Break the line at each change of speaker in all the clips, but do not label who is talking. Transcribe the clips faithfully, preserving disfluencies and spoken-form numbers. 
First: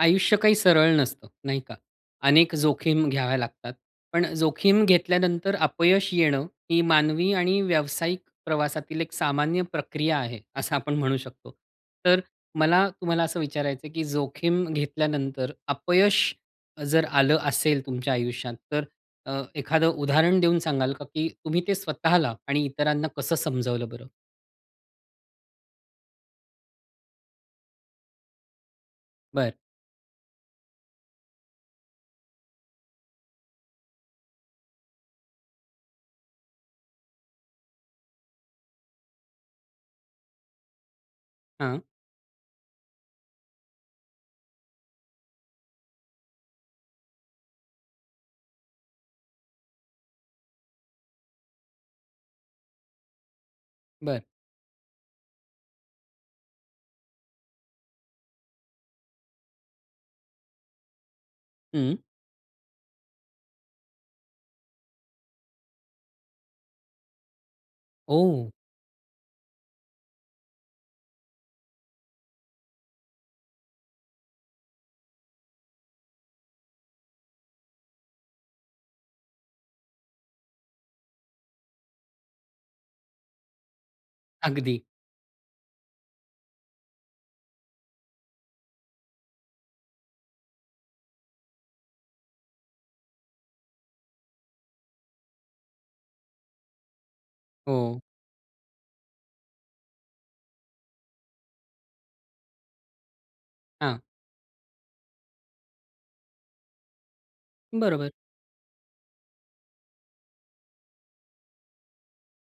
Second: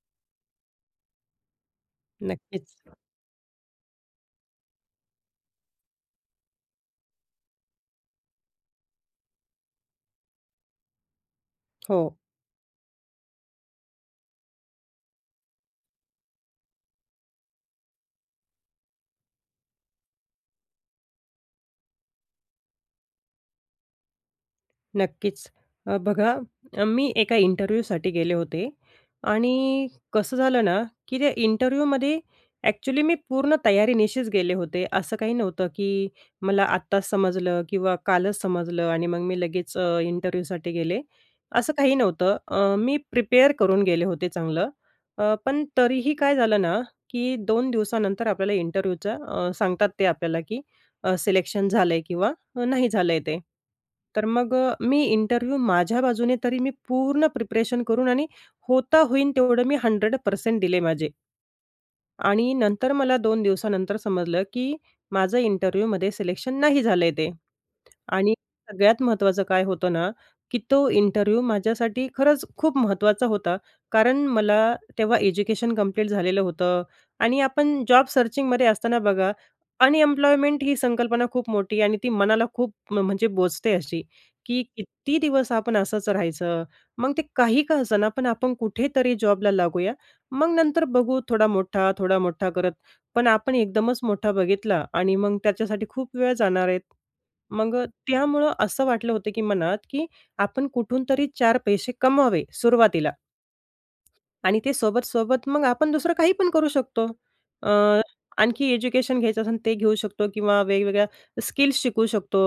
आयुष्य काही सरळ नसतं नाही का. अनेक
नक्कीच.
जोखीम घ्याव्या लागतात. पण अ, जोखीम घेतल्यानंतर अपयश येणं ही मानवी आणि व्यावसायिक प्रवासातील एक सामान्य प्रक्रिया आहे असं आपण म्हणू शकतो.
हो.
तर मला तुम्हाला असं विचारायचंय, की जोखीम घेतल्यानंतर अपयश जर आलं असेल तुमच्या आयुष्यात, तर अ, एखादं उदाहरण देऊन सांगाल का, की तुम्ही ते स्वतःला आणि इतरांना कसं समजावलं बरं?
नक्कीच, अ, बघा अ, मी एका इंटरव्ह्यूसाठी गेले होते
बरं.
आणि कसं झालं ना, की त्या इंटरव्ह्यूमध्ये एक्चुअली मी पूर्ण तयारीनिशीच गेले होते असं काही नव्हतं, की मला आत्ताच समजलं किंवा कालच समजलं आणि मग मी लगेच अ, इंटरव्ह्यूसाठी गेले असं
हां.
काही नव्हतं. अ, मी प्रिपेअर करून गेले होते चांगलं. अ, पण तरीही काय झालं ना, की दोन दिवसानंतर आपल्याला इंटरव्ह्यूच्या अ, सांगतात ते आपल्याला, की अ, सिलेक्शन झालंय किंवा नाही झालंय ते.
बरं.
तर मग अ, मी इंटरव्ह्यू माझ्या बाजूने तरी मी पूर्ण प्रिपरेशन करून आणि होता होईन तेवढं मी हंड्रेड पर्सेंट दिले माझे.
हं.
आणि नंतर मला दोन दिवसानंतर समजलं की माझं इंटरव्ह्यूमध्ये सिलेक्शन नाही झालंय ते. आणि
ओह!
सगळ्यात महत्त्वाचं काय होतं ना की तो इंटरव्ह्यू माझ्यासाठी खरंच खूप महत्त्वाचा होता. कारण मला तेव्हा एज्युकेशन कंप्लीट झालेलं होतं. आणि आपण जॉब सर्चिंगमध्ये असताना बघा, अनएम्प्लॉयमेंट ही संकल्पना खूप मोठी आणि ती मनाला खूप म्हणजे बोचते अशी, की
अगदी.
कित्ती दिवस आपण असंच राहायचं, मग ते काही का असं ना पण आपण कुठेतरी जॉबला लागूया. मग नंतर बघू थोडा मोठा, थोडा मोठा करत, पण आपण एकदमच मोठा बघितला आणि मग त्याच्यासाठी खूप वेळ जाणार आहे. मग अ,
हो.
त्यामुळं असं वाटलं होतं की मनात की आपण कुठूनतरी चार पैसे कमवावे सुरुवातीला.
हां.
आणि ते सोबत-सोबत मग आपण दुसरं काही पण करू शकतो. अ,
बरोबर.
आणखी एज्युकेशन घ्यायचं असेल ते घेऊ शकतो किंवा वेगवेगळ्या स्किल्स शिकवू शकतो,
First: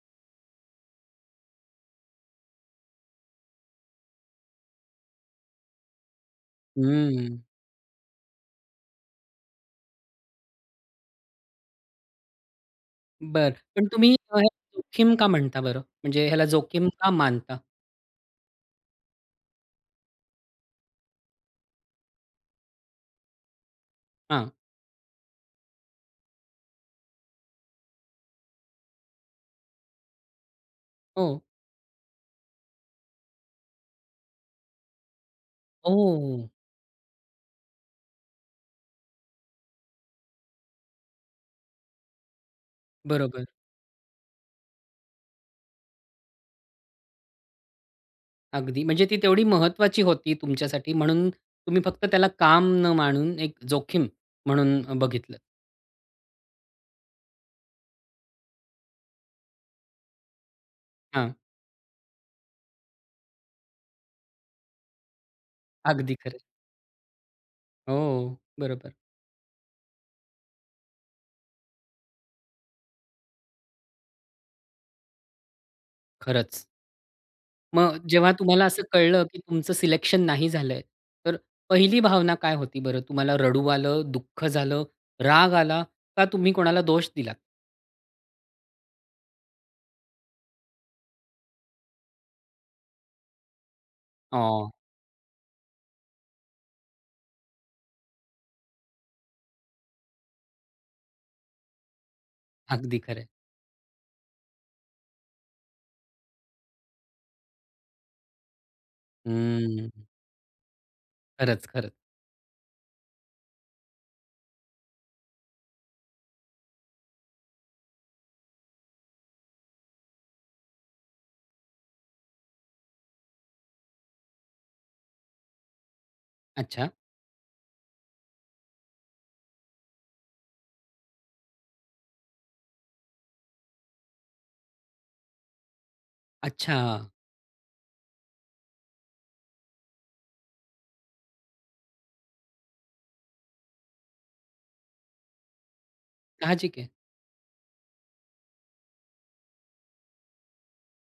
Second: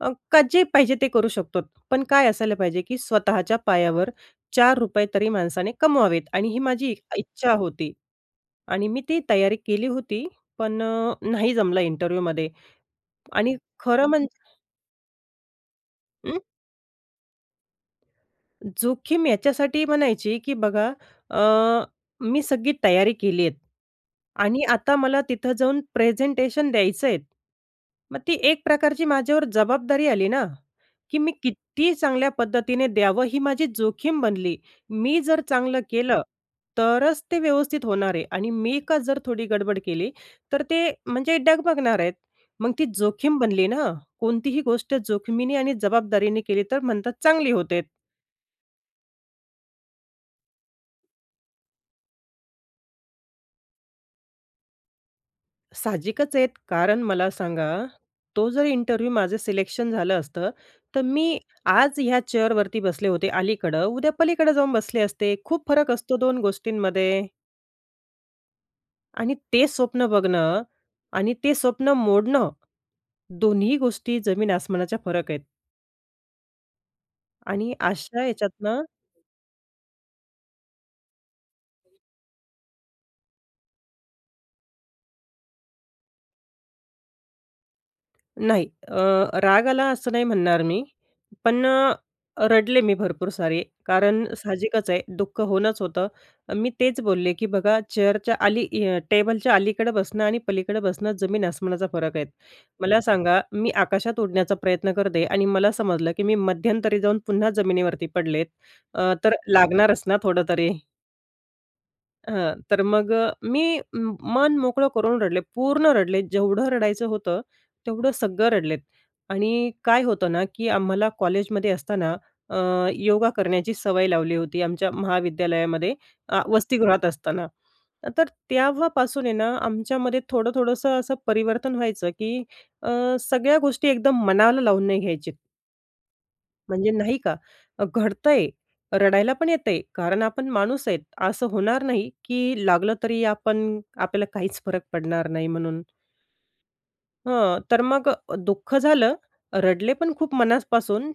अ, का जे पाहिजे ते करू शकतो. पण काय असायला पाहिजे की स्वतःच्या पायावर चार रुपये तरी माणसाने कमवावेत आणि ही माझी एक
हम्म.
इच्छा होती आणि मी ती तयारी केली होती, पण अ, नाही जमला इंटरव्ह्यूमध्ये.
बरं.
आणि
पण
खरं
तुम्ही
म्हणजे
[unintelligible] जोखीम का म्हणता बरं म्हणजे
अं
ह्याला जोखीम का मानता?
जोखीम याच्यासाठी म्हणायची की बघा, अ, मी सगळी तयारी केली आहेत.
हां.
आणि आता मला तिथं जाऊन प्रेझेंटेशन द्यायचं आहेत. मग ती एक प्रकारची माझ्यावर जबाबदारी आली ना की मी
हो.
किती चांगल्या पद्धतीने द्यावं, ही माझी जोखीम बनली. मी जर चांगलं केलं,
ओहो!
तरच ते व्यवस्थित होणार आहे आणि मी का जर थोडी गडबड केली तर ते म्हणजे डगमगणार आहेत. मग ती जोखीम
बरोबर.
बनली ना, कोणतीही गोष्ट जोखमीने आणि जबाबदारीने केली तर म्हणतात चांगली होतेत.
अगदी. म्हणजे ती तेवढी महत्त्वाची होती तुमच्यासाठी. म्हणून तुम्ही फक्त त्याला काम न मानून एक जोखीम म्हणून बघितलं.
साहजिकच आहेत, कारण मला सांगा, तो जर इंटरव्ह्यू माझं सिलेक्शन झालं असतं, तर
हां.
मी आज ह्या चेअरवरती बसले होते अलीकडं, उद्या पलीकडे जाऊन बसले असते. खूप फरक
अगदी
असतो दोन
खरं.
गोष्टींमध्ये.
हो, बरोबर.
आणि ते स्वप्न बघणं आणि ते स्वप्न मोडणं, दोन्हीही गोष्टी जमीन-आसमानाचा फरक आहेत.
खरंच.
आणि
मग
अशा
जेव्हा तुम्हाला
ह्याच्यातना
असं कळलं, की तुमचं सिलेक्शन नाही झालंय तर पहिली भावना काय होती बरं? तुम्हाला रडू आलं, दुःख झालं, राग आला का? तुम्ही कोणाला दोष दिलात?
नाही. अ, राग आला असं नाही म्हणणार मी. पण अ, अ, रडले मी भरपूर सारी. कारण
हां.
साहजिकच आहे, दुःख होऊनच होतं. अ, मी तेच बोलले, की बघा चेअरच्या अली अ, टेबलच्या अलीकडे बसणं, आणि पलीकडे बसणं जमीन आसमानाचा फरक आहे.
अगदी
मला
खरं आहे.
सांगा, मी आकाशात उडण्याचा प्रयत्न करते, आणि मला समजलं, की मी मध्यंतरी जाऊन पुन्हा जमिनीवरती पडले अ, तर
हम्म.
लागणारच ना थोडं तरी.
खरंच, खरंच.
हां. तर मग अ, मी अ, मन मोकळं करून रडले, पूर्ण रडले. जेवढं रडायचं होतं, तेवढं सगळं रडले. आणि काय होतं ना, की आम्हाला कॉलेजमध्ये असताना अ, योगा करण्याची सवय लावली होती, आमच्या महाविद्यालयामध्ये आ
अच्छा.
वसतीगृहात असताना. तर त्याव्हापासून आहे ना, आमच्यामध्ये थोडं, थोडंसं असं परिवर्तन व्हायचं, की अ, सगळ्या गोष्टी एकदम मनाला लावून नाही घ्यायचे. म्हणजे
अच्छा.
नाही का. अ, घडतं आहे, रडायला पण येतं आहे. कारण आपण माणूस आहे, असं होणार नाही, की लागलं तरी आपण आपल्याला काहीच फरक पडणार नाही म्हणून.
साहजिक आहे.
हां. तर मग अ, दुःख झालं, रडले पण खूप मनापासून.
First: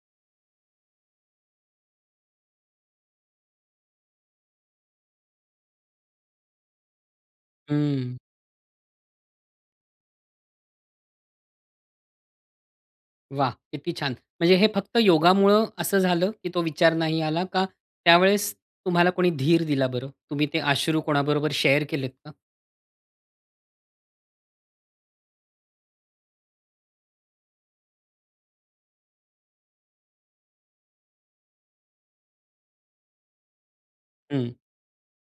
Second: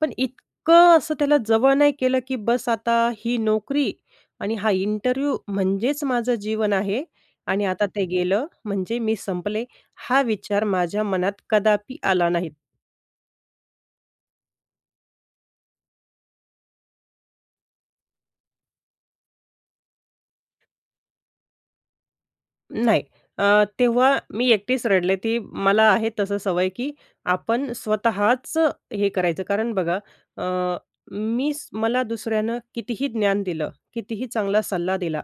पण इतकं असं त्याला जवळ नाही केलं, की बस आता ही नोकरी, आणि हा इंटरव्ह्यू म्हणजेच माझं जीवन आहे. आणि आता ते
हं.
गेलं. म्हणजे मी संपले, हा विचार माझ्या मनात कदापि आला नाही.
वाह! किती छान. म्हणजे हे फक्त योगामुळं असं झालं की तो विचार नाही आला का? त्यावेळेस तुम्हाला कोणी धीर दिला बरं? तुम्ही ते अश्रू कोणाबरोबर शेअर केलेत का?
नाही अ, तेव्हा मी एकटीच रडले. ती मला आहे, तसं सवय की आपण स्वतःच हे करायचं कारण बघा, अ, मी मला दुसऱ्यानं कितीही ज्ञान दिलं, कितीही
हं.
चांगला सल्ला दिला,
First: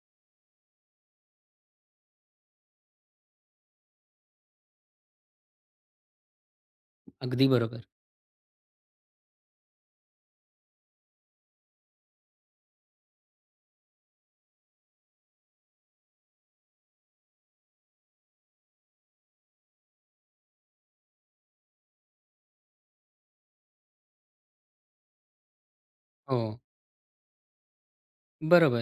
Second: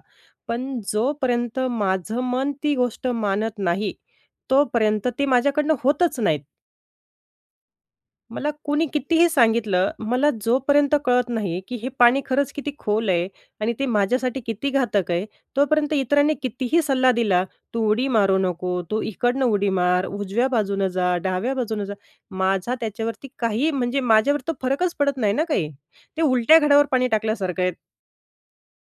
पण जोपर्यंत माझं मन ती गोष्ट मानत नाही तोपर्यंत ती माझ्याकडनं होतच नाहीत.
अगदी बरोबर.
मला कोणी कितीही सांगितलं, मला जोपर्यंत कळत नाही की हे पाणी खरंच किती खोल आहे आणि ते माझ्यासाठी किती घातक आहे, तोपर्यंत इतरांनी कितीही सल्ला दिला, तू उडी मारू नको, तू इकडनं उडी मार, उजव्या बाजूनं जा, डाव्या बाजूनं जा, माझा त्याच्यावरती काही, म्हणजे माझ्यावर तो फरकच पडत नाही ना काही. ते उलट्या
हो.
घड्यावर पाणी टाकल्यासारखं आहे.
बरोबर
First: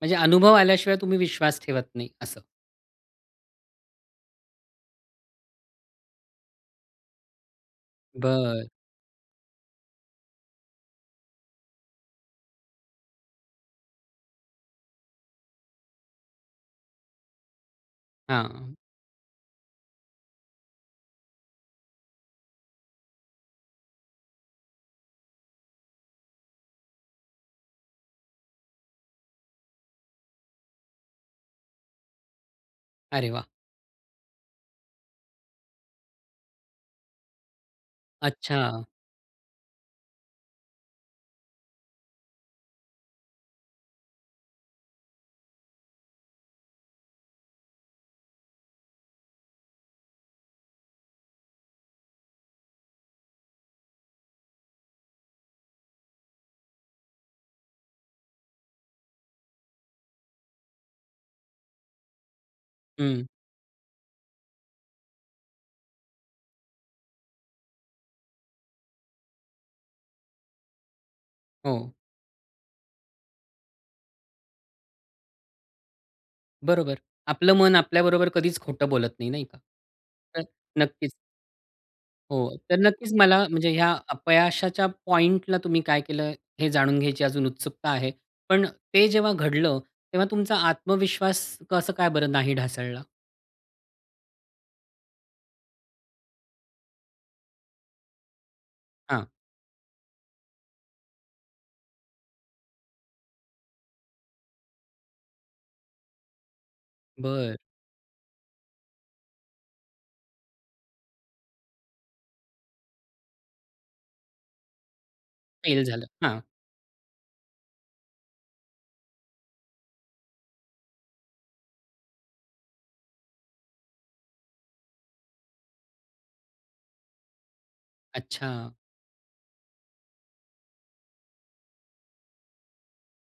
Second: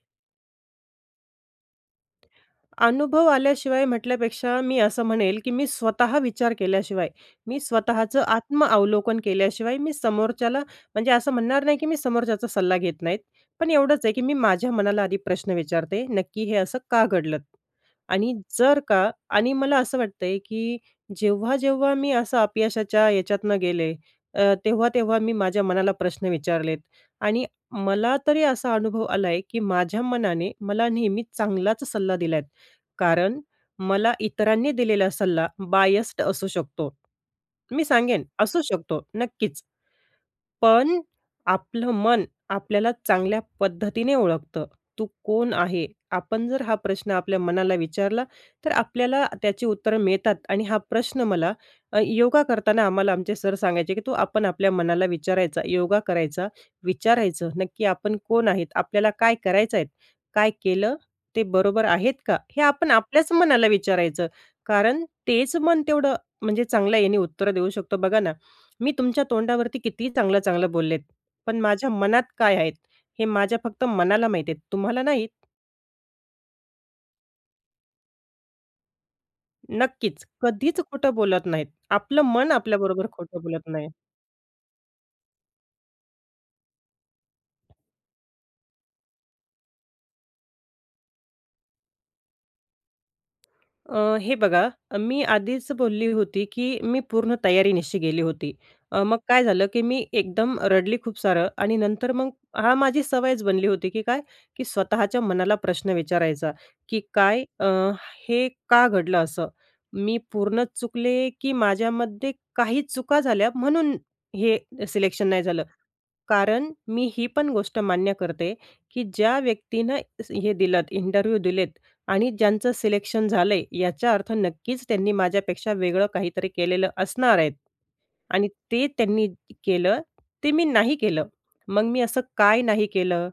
म्हणजे अनुभव आल्याशिवाय तुम्ही विश्वास ठेवत नाही असं.
अनुभव आल्याशिवाय म्हटल्यापेक्षा, मी असं म्हणेल की मी स्वतः विचार केल्याशिवाय, मी स्वतःचं
बरं.
आत्मअवलोकन केल्याशिवाय मी समोरच्याला म्हणजे असं म्हणणार नाही, की मी समोरच्याचा सल्ला घेत नाही. पण एवढंच आहे की मी माझ्या मनाला आधी प्रश्न विचारते, नक्की हे असं का घडलंत? आणि
हां.
जर का आणि मला असं वाटतंय की जेव्हा-जेव्हा मी असं अपयशाच्या याच्यातनं गेले अ, तेव्हा-तेव्हा मी माझ्या मनाला प्रश्न विचारलेत आणि मला तरी असा अनुभव आलाय की माझ्या मनाने, मला नेहमीच चांगलाच सल्ला दिलाय.
अरे
कारण
वाह!
मला इतरांनी दिलेला सल्ला बायस्ड असू शकतो मी सांगेन, असू
अच्छा.
शकतो नक्कीच. पण आपलं मन आपल्याला चांगल्या पद्धतीने ओळखतं. तू कोण आहे, आपण जर हा प्रश्न आपल्या मनाला विचारला, तर आपल्याला त्याची उत्तरं मिळतात आणि हा प्रश्न मला अ, योगा करताना आम्हाला आमचे सर सांगायचे की तू आपण आपल्या मनाला विचारायचं. योगा करायचा, विचारायचं नक्की आपण कोण आहोत, आपल्याला काय करायचं आहे, काय केलं ते बरोबर आहे का? हे आपण
हं.
आपल्याच मनाला विचारायचं. कारण तेच मन तेवढं, म्हणजे चांगल्या याने उत्तरं देऊ शकतं. बघा ना मी तुमच्या तोंडावरती किती चांगल्या-चांगल्या बोललेत पण माझ्या
हो.
मनात काय आहेत, हे माझ्या फक्त मनाला माहीत आहे तुम्हाला नाही.
बरोबर. आपलं मन आपल्याबरोबर कधीच खोटं बोलत नाही, नाही का.
नक्कीच.
तर
कधीच खोटं
नक्कीच
बोलत नाहीत. आपलं मन
हो. तर
आपल्याबरोबर
नक्कीच
खोटं
मला
बोलत
म्हणजे
नाही.
या अपयशाच्या पॉइंटला तुम्ही काय केलं हे जाणून घ्यायची अजून उत्सुकता आहे, पण ते जेव्हा घडलं तेव्हा तुमचा आत्मविश्वास कसं काय बरं नाही ढासळला?
अ, हे बघा मी आधीच बोलली होती की मी पूर्ण तयारीनिशी गेली होती. अ, मग
हां.
काय झालं की मी एकदम रडली खूप सारं. आणि नंतर मग हां, माझी सवयच बनली होती की काय की स्वतःच्या मनाला प्रश्न विचारायचा की "काय
बरं.
अ, हे का घडलं असं? मी पूर्ण चुकले की माझ्यामध्ये काही चुका झाल्या म्हणून हे सिलेक्शन नाही झालं."
फेल झालं. हां.
कारण मी ही पण गोष्ट मान्य करते की ज्या व्यक्तीनं दि हे दिलत, इंटरव्ह्यू दिलेत आणि ज्यांचं सिलेक्शन झालंय, याचा अर्थ नक्कीच त्यांनी माझ्यापेक्षा वेगळं काहीतरी केलेलं असणार आहेत. आणि
अच्छा.
ते त्यांनी केलं, ते मी नाही केलं, मग मी असं काय नाही केलं.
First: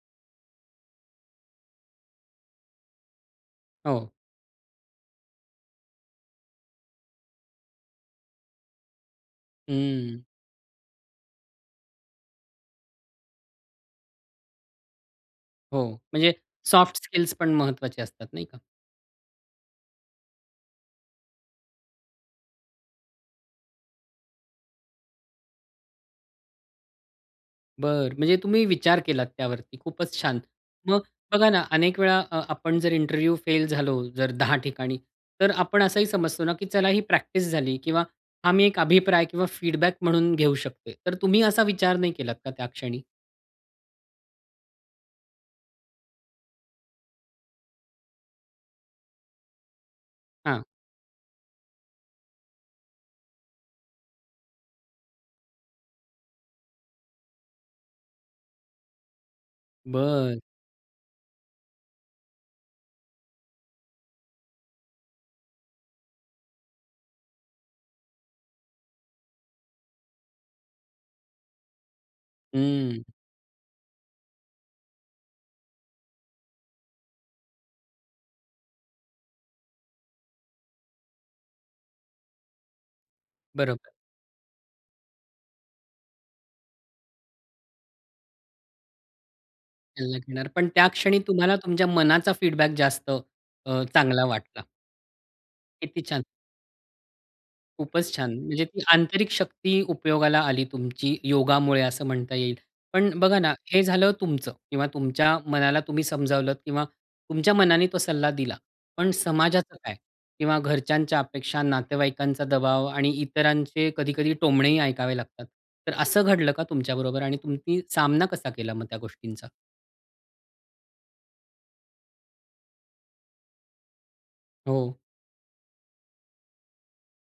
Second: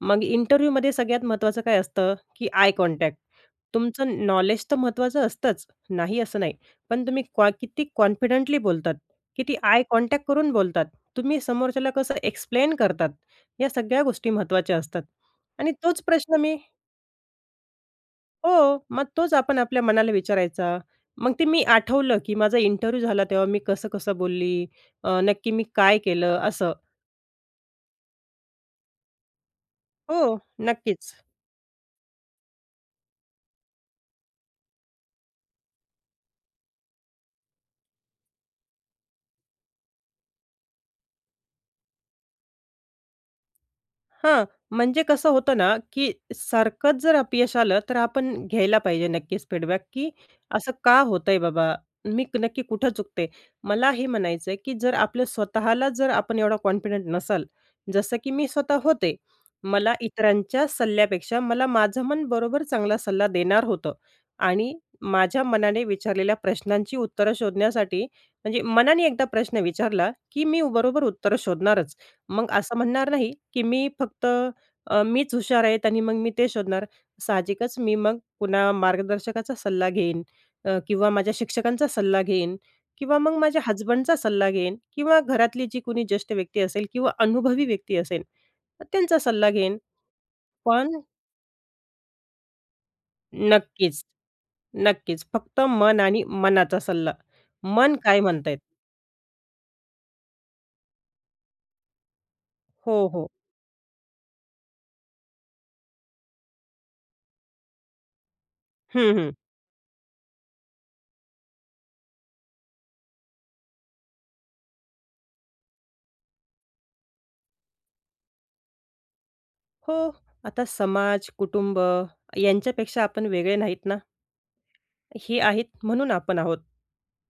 मग इंटरव्ह्यूमध्ये सगळ्यात महत्त्वाचं काय असतं, की आय कॉन्टॅक्ट.
हो.
तुमचं नॉलेज तर महत्वाचं असतंच, नाही असं नाही, पण तुम्ही क्वा किती कॉन्फिडेंटली बोलतात, किती आय
हं.
कॉन्टॅक्ट. करून बोलतात, तुम्ही समोरच्याला कसं एक्सप्लेन करतात या सगळ्या गोष्टी महत्त्वाच्या असतात. आणि
हो,
तोच
म्हणजे
प्रश्न मी
सॉफ्ट स्किल्स पण महत्वाचे असतात नाही का?
हो. मग तोच आपण आपल्या मनाला विचारायचा. मग ते मी आठवलं की "माझा इंटरव्ह्यू झाला तेव्हा मी कसं-कसं बोलली, अ, नक्की मी काय केलं?" असं.
बरं. म्हणजे तुम्ही विचार केलात त्यावरती. खूपच छान.
हो.
मग
नक्कीच.
बघा ना अनेक वेळा अ, आपण जर इंटरव्ह्यू फेल झालो जर दहा ठिकाणी, तर आपण असंही समजतो ना की चला ही प्रॅक्टिस झाली किंवा आम्ही एक अभिप्राय किंवा फीडबॅक म्हणून घेऊ शकतो. तर तुम्ही असा विचार नाही केलात का त्या क्षणी?
हां. म्हणजे कसं होतं ना की सारखंच जर अपयश आलं तर आपण घ्यायला पाहिजे नक्कीच फीडबॅक की
हां.
असं का होतंय बाबा? मी नक्की कुठं चुकते? मला हे म्हणायचं आहे की जर आपलं स्वतःला जर आपण एवढं कॉन्फिडंट नसाल, जसं की मी स्वतः होते. मला
बरं.
इतरांच्या सल्ल्यापेक्षा मला माझं मन बरोबर चांगला सल्ला देणार होतं. आणि माझ्या मनाने विचारलेल्या प्रश्नांची उत्तरं शोधण्यासाठी म्हणजे मनाने एकदा प्रश्न विचारला, की मी बरोबर उत्तरं शोधणारच, मग असं
हं.
म्हणणार नाही की मी फक्त अ, मीच हुशार आहे. आणि मग मी ते शोधणार. साहजिकच मी मग पुन्हा मार्गदर्शकाचा सल्ला घेईन अ, किंवा माझ्या शिक्षकांचा सल्ला घेईन किंवा मग माझ्या
बरोबर.
हसबंडचा सल्ला घेईन किंवा घरातली जी कोणी ज्येष्ठ व्यक्ती असेल किंवा अनुभवी व्यक्ती असेल तर त्यांचा सल्ला घेईन,
सल्ला घेणार, पण त्या
पण
क्षणी तुम्हाला तुमच्या मनाचा फीडबॅक जास्त अ,
नक्कीच.
चांगला वाटला.
नक्कीच. फक्त मन
किती
आणि
छान!
मनाचा सल्ला. मन
खूपच
काय
छान.
म्हणत आहे.
म्हणजे ती आंतरिक शक्ती उपयोगाला आली तुमची योगामुळे असं म्हणता येईल.
हो,
पण
हो.
बघा ना हे झालं तुमचं किंवा तुमच्या मनाला तुम्ही समजावलत किंवा तुमच्या मनाने तो सल्ला दिला, पण
हं, हं.
समाजाचं काय किंवा घरच्यांच्या अपेक्षा, नातेवाईकांचा दबाव आणि इतरांचे कधी-कधी टोमणेही ऐकावे लागतात. तर असं घडलं का तुमच्याबरोबर आणि तुम्ही सामना कसा केला मग त्या गोष्टींचा?
हो, आता समाज, कुटुंब यांच्यापेक्षा आपण वेगळे नाहीत ना.
हो.
हे आहेत म्हणून आपण आहोत.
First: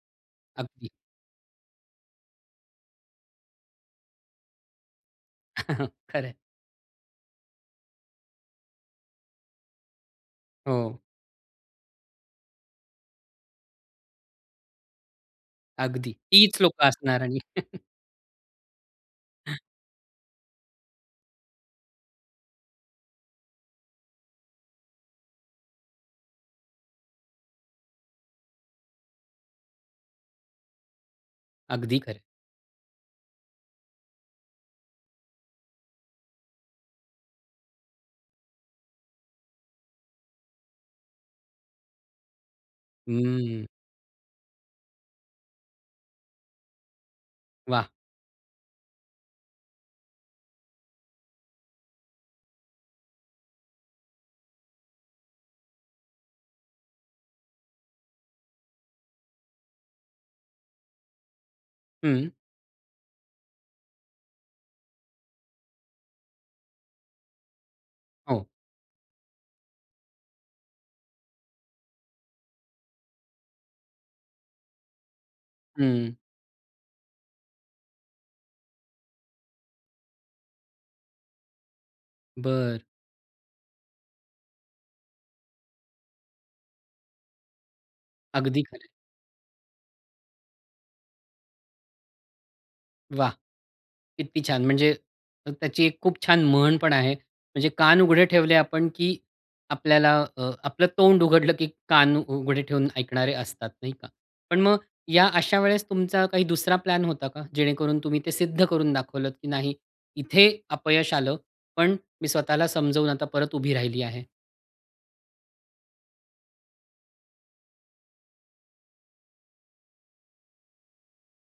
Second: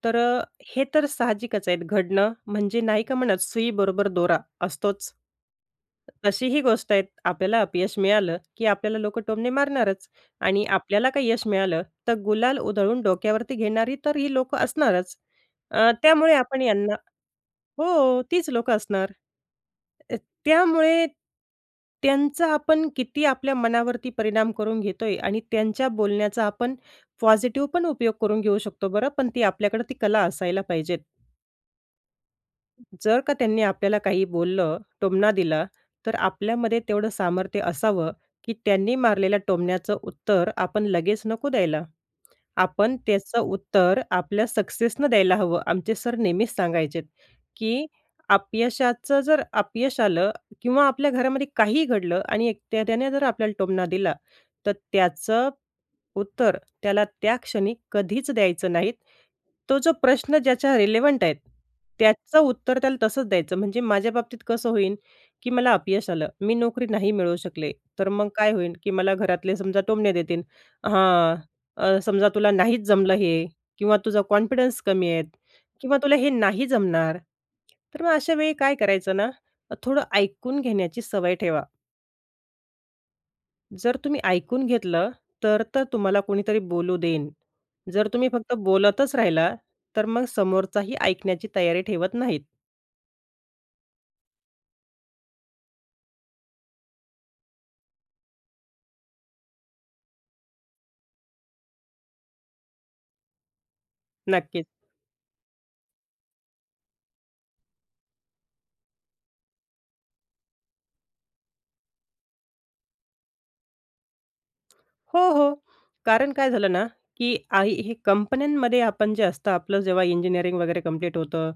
तर अ, हे
अगदी.
तर साहजिकच आहेत घडणं म्हणजे नाही का म्हणत, सुईबरोबर दोरा असतोच.
खरं आहे.
अशी ही गोष्ट आहेत. आपल्याला अपयश मिळालं की आपल्याला लोक टोमणे मारणारच आणि
हो.
आपल्याला काही यश मिळालं, तर गुलाल उधळून डोक्यावरती घेणारी तर ही लोक असणारच. अ,
अगदी,
त्यामुळे
तीच
आपण
लोक
यांना
असणार आणि.
हो, तीच लोक असणार.
हं.
त त्यामुळे त्यांचा आपण किती आपल्या मनावरती परिणाम करून घेतोय आणि त्यांच्या बोलण्याचा आपण पॉझिटिव्हपण उपयोग करून घेऊ शकतो बरं, पण ती आपल्याकडे ती कला असायला पाहिजे.
अगदी खरंय.
जर का त्यांनी आपल्याला काही बोललं, टोमणा दिला, तर आपल्यामध्ये तेवढं सामर्थ्य असावं की त्यांनी मारलेल्या टोमण्याचं उत्तर आपण लगेच नको द्यायला. आपण त्याचं
हम्म.
उत्तर आपल्या सक्सेसनं द्यायला हवं. आमचे सर नेहमीच सांगायचे की,
वाह!
"अपयशाचं जर अपयश आलं किंवा आपल्या घरामध्ये काहीही घडलं आणि एक त्याने जर आपल्याला टोमणा दिला, तर त्याचं उत्तर त्याला त्या क्षणी कधीच द्यायचं नाही. तो जो प्रश्न ज्याच्या रिलेव्हंट आहे,
हं.
त्याचं उत्तर त्याला तसंच द्यायचं." म्हणजे माझ्या बाबतीत कसं होईल की मला अपयश आलं, मी नोकरी नाही मिळवू शकले, तर मग
हो.
काय होईल की मला घरातले समजा टोमणे देतील हं, समजा तुला नाहीच जमलं हे किंवा तुझा कॉन्फिडन्स कमी आहे किंवा
हं.
तुला हे नाही जमणार. तर मग अशा वेळी काय करायचं ना, थोडं ऐकून घेण्याची सवय ठेवा.
बरं.
जर तुम्ही ऐकून घेतलं, तर तर तुम्हाला कोणीतरी बोलू देईन. जर तुम्ही फक्त
अगदी खरं आहे.
बोलतच राहिला, तर मग समोरचाही ऐकण्याची तयारी ठेवत नाहीत.
वाह! किती छान म्हणजे त्याची एक खूप छान म्हण पण आहे, म्हणजे कान उघडे ठेवले आपण की आपल्याला अ, आपलं तोंड उघडलं की कान उघडे ठेवून ऐकणारे असतात नाही का, पण
नक्कीच.
मग या अशा वेळेस तुमचा काही दुसरा प्लॅन होता का जेणेकरून तुम्ही ते सिद्ध करून दाखवलत की नाही इथे अपयश आलं, पण मी स्वतःला समजून आता परत उभी राहिली आहे.
हो, हो. कारण काय झालं ना, की आई हे कंपन्यांमध्ये आपण जे असतं आपलं जेव्हा इंजिनिअरिंग वगैरे कंप्लीट होतं,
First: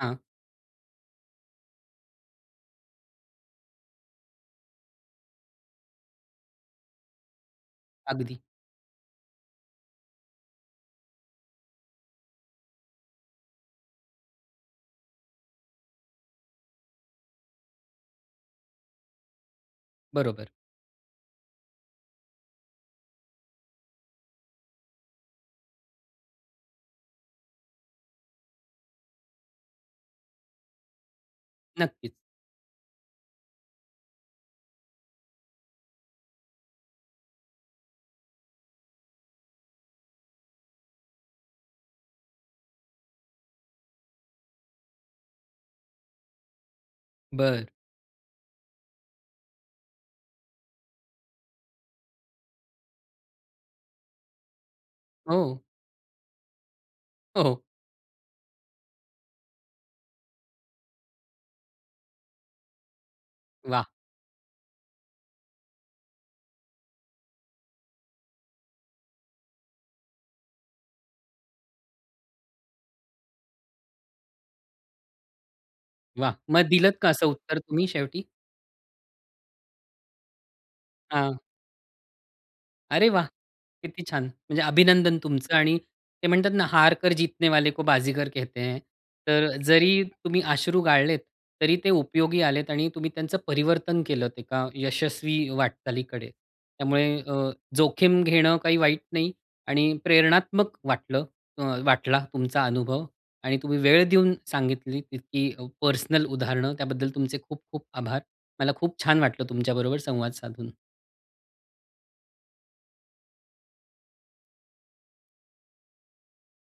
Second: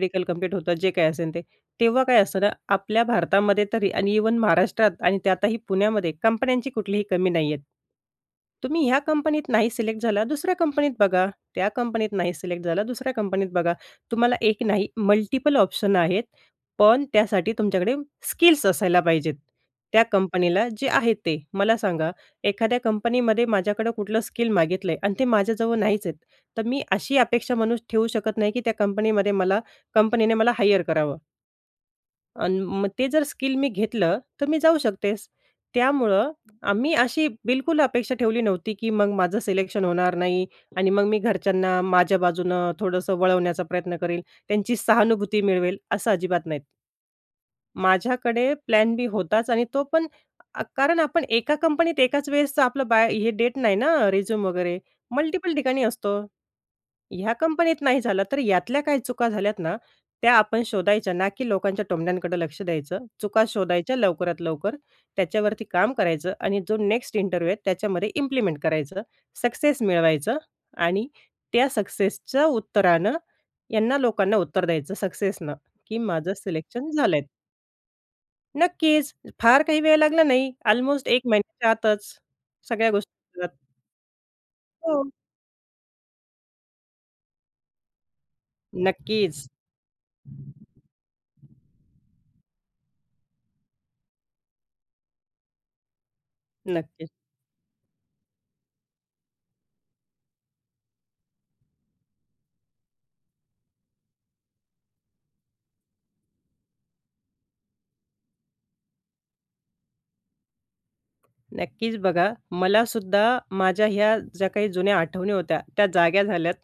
हां.
कंप्लीट होतं, जे काही असेल ते, तेव्हा काय असतं ना, आपल्या भारतामध्ये तरी आणि इव्हन महाराष्ट्रात आणि त्यातही पुण्यामध्ये कंपन्यांची कुठलीही कमी नाहीहेत.
अगदी.
तुम्ही ह्या कंपनीत नाही सिलेक्ट झाला दुसऱ्या कंपनीत बघा. त्या कंपनीत नाही सिलेक्ट झाला दुसऱ्या कंपनीत बघा, तुम्हाला एक नाही मल्टीपल ऑप्शन आहेत. पण त्यासाठी तुमच्याकडे स्किल्स असायला पाहिजेत. त्या
बरोबर.
कंपनीला जे आहे ते. मला सांगा एखाद्या कंपनीमध्ये माझ्याकडं कुठलं स्किल मागितलंय आणि ते माझ्याजवळ नाहीच आहेत. तर मी अशी अपेक्षा म्हणूस ठेवू शकत नाही की त्या कंपनीमध्ये मला कंपनीने मला हायर करावं.
नक्कीच.
आणि मग ते जर स्किल मी घेतलं तर मी जाऊ शकतेस. त्यामुळं आम्ही अशी बिलकुल अपेक्षा ठेवली नव्हती, की मग माझं सिलेक्शन होणार नाही आणि मग मी घरच्यांना माझ्या बाजूनं थोडंसं वळवण्याचा प्रयत्न करीन, त्यांची सहानुभूती मिळवेल असं अजिबात नाहीत.
बरं.
माझ्याकडे प्लॅन बी होताच आणि तो पण अ, कारण आपण एका कंपनीत एकाच वेळेसचं आपलं बाय हे देत नाही ना रिझ्यूम वगैरे मल्टिपल
हो.
ठिकाणी असतो. ह्या
हो, हो.
कंपनीत नाही झालं तर यातल्या काही चुका झाल्यात ना त्या आपण शोधायच्या ना, की लोकांच्या टोमण्यांकडं लक्ष द्यायचं. चुका
वाह!
शोधायच्या, लवकरात लवकर त्याच्यावरती काम करायचं आणि जो नेक्स्ट इंटरव्ह्यू आहेत त्याच्यामध्ये इम्प्लिमेंट करायचं, सक्सेस मिळवायचं आणि त्या सक्सेसच्या उत्तरानं यांना लोकांना उत्तर द्यायचं सक्सेसनं, की माझं
वाह! मग
सिलेक्शन
दिलंत का
झालं
असं
आहे.
उत्तर तुम्ही शेवटी?
नक्कीच. फार काही वेळ लागला नाही अल्मोस्ट एक
आ
महिन्याच्या आतच सगळ्या
अरे,
गोष्टी
वाह!
[unintelligible]
किती छान! म्हणजे
हो.
अभिनंदन तुमचं आणि ते म्हणतात ना हार कर जीतने वाले को बाजीगर कहते हैं.
नक्कीच.
तर जरी तुम्ही अश्रू गाळलेत तरी ते उपयोगी आलेत आणि तुम्ही त्यांचं परिवर्तन केलंत एका यशस्वी वाटचालीकडे. त्यामुळे
नक्कीच.
अ, जोखीम घेणं काही वाईट नाही आणि प्रेरणात्मक वाटलं अ, ...वाटला तुमचा अनुभव आणि तुम्ही वेळ देऊन सांगितली इतकी अ, पर्सनल उदाहरणं त्याबद्दल तुमचे खूप खूप आभार. मला खूप छान वाटलं तुमच्याबरोबर संवाद साधून.
नक्कीच. बघा, मलासुद्धा माझ्या ह्या ज्या काही जुन्या आठवणी होत्या त्या जाग्या झाल्यात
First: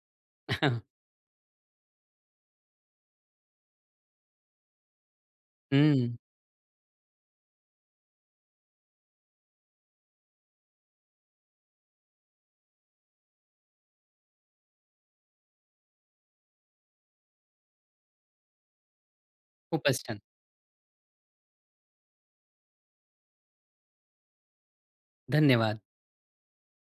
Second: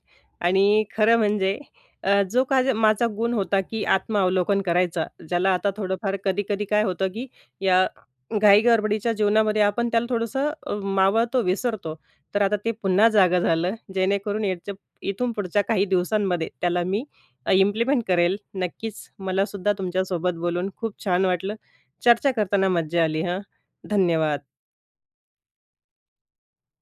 आणि खरं म्हणजे अ, जो काही माझा गुण होता, की आत्मावलोकन करायचं ज्याला आता
हं.
थोडंफार कधी-कधी काय होतं, की या घाई-गडबडीच्या जीवनामध्ये आपण त्याला थोडंसं अ, मावळतो, विसरतो. तर आता ते पुन्हा जागं झालं. जेणेकरून याच्या इथून पुढच्या काही दिवसांमध्ये त्याला मी इम्प्लिमेंट करेल. नक्कीच मलासुद्धा
खूपच छान.
तुमच्यासोबत बोलून खूप छान वाटलं. चर्चा करताना मज्जा आली हां, धन्यवाद.
धन्यवाद.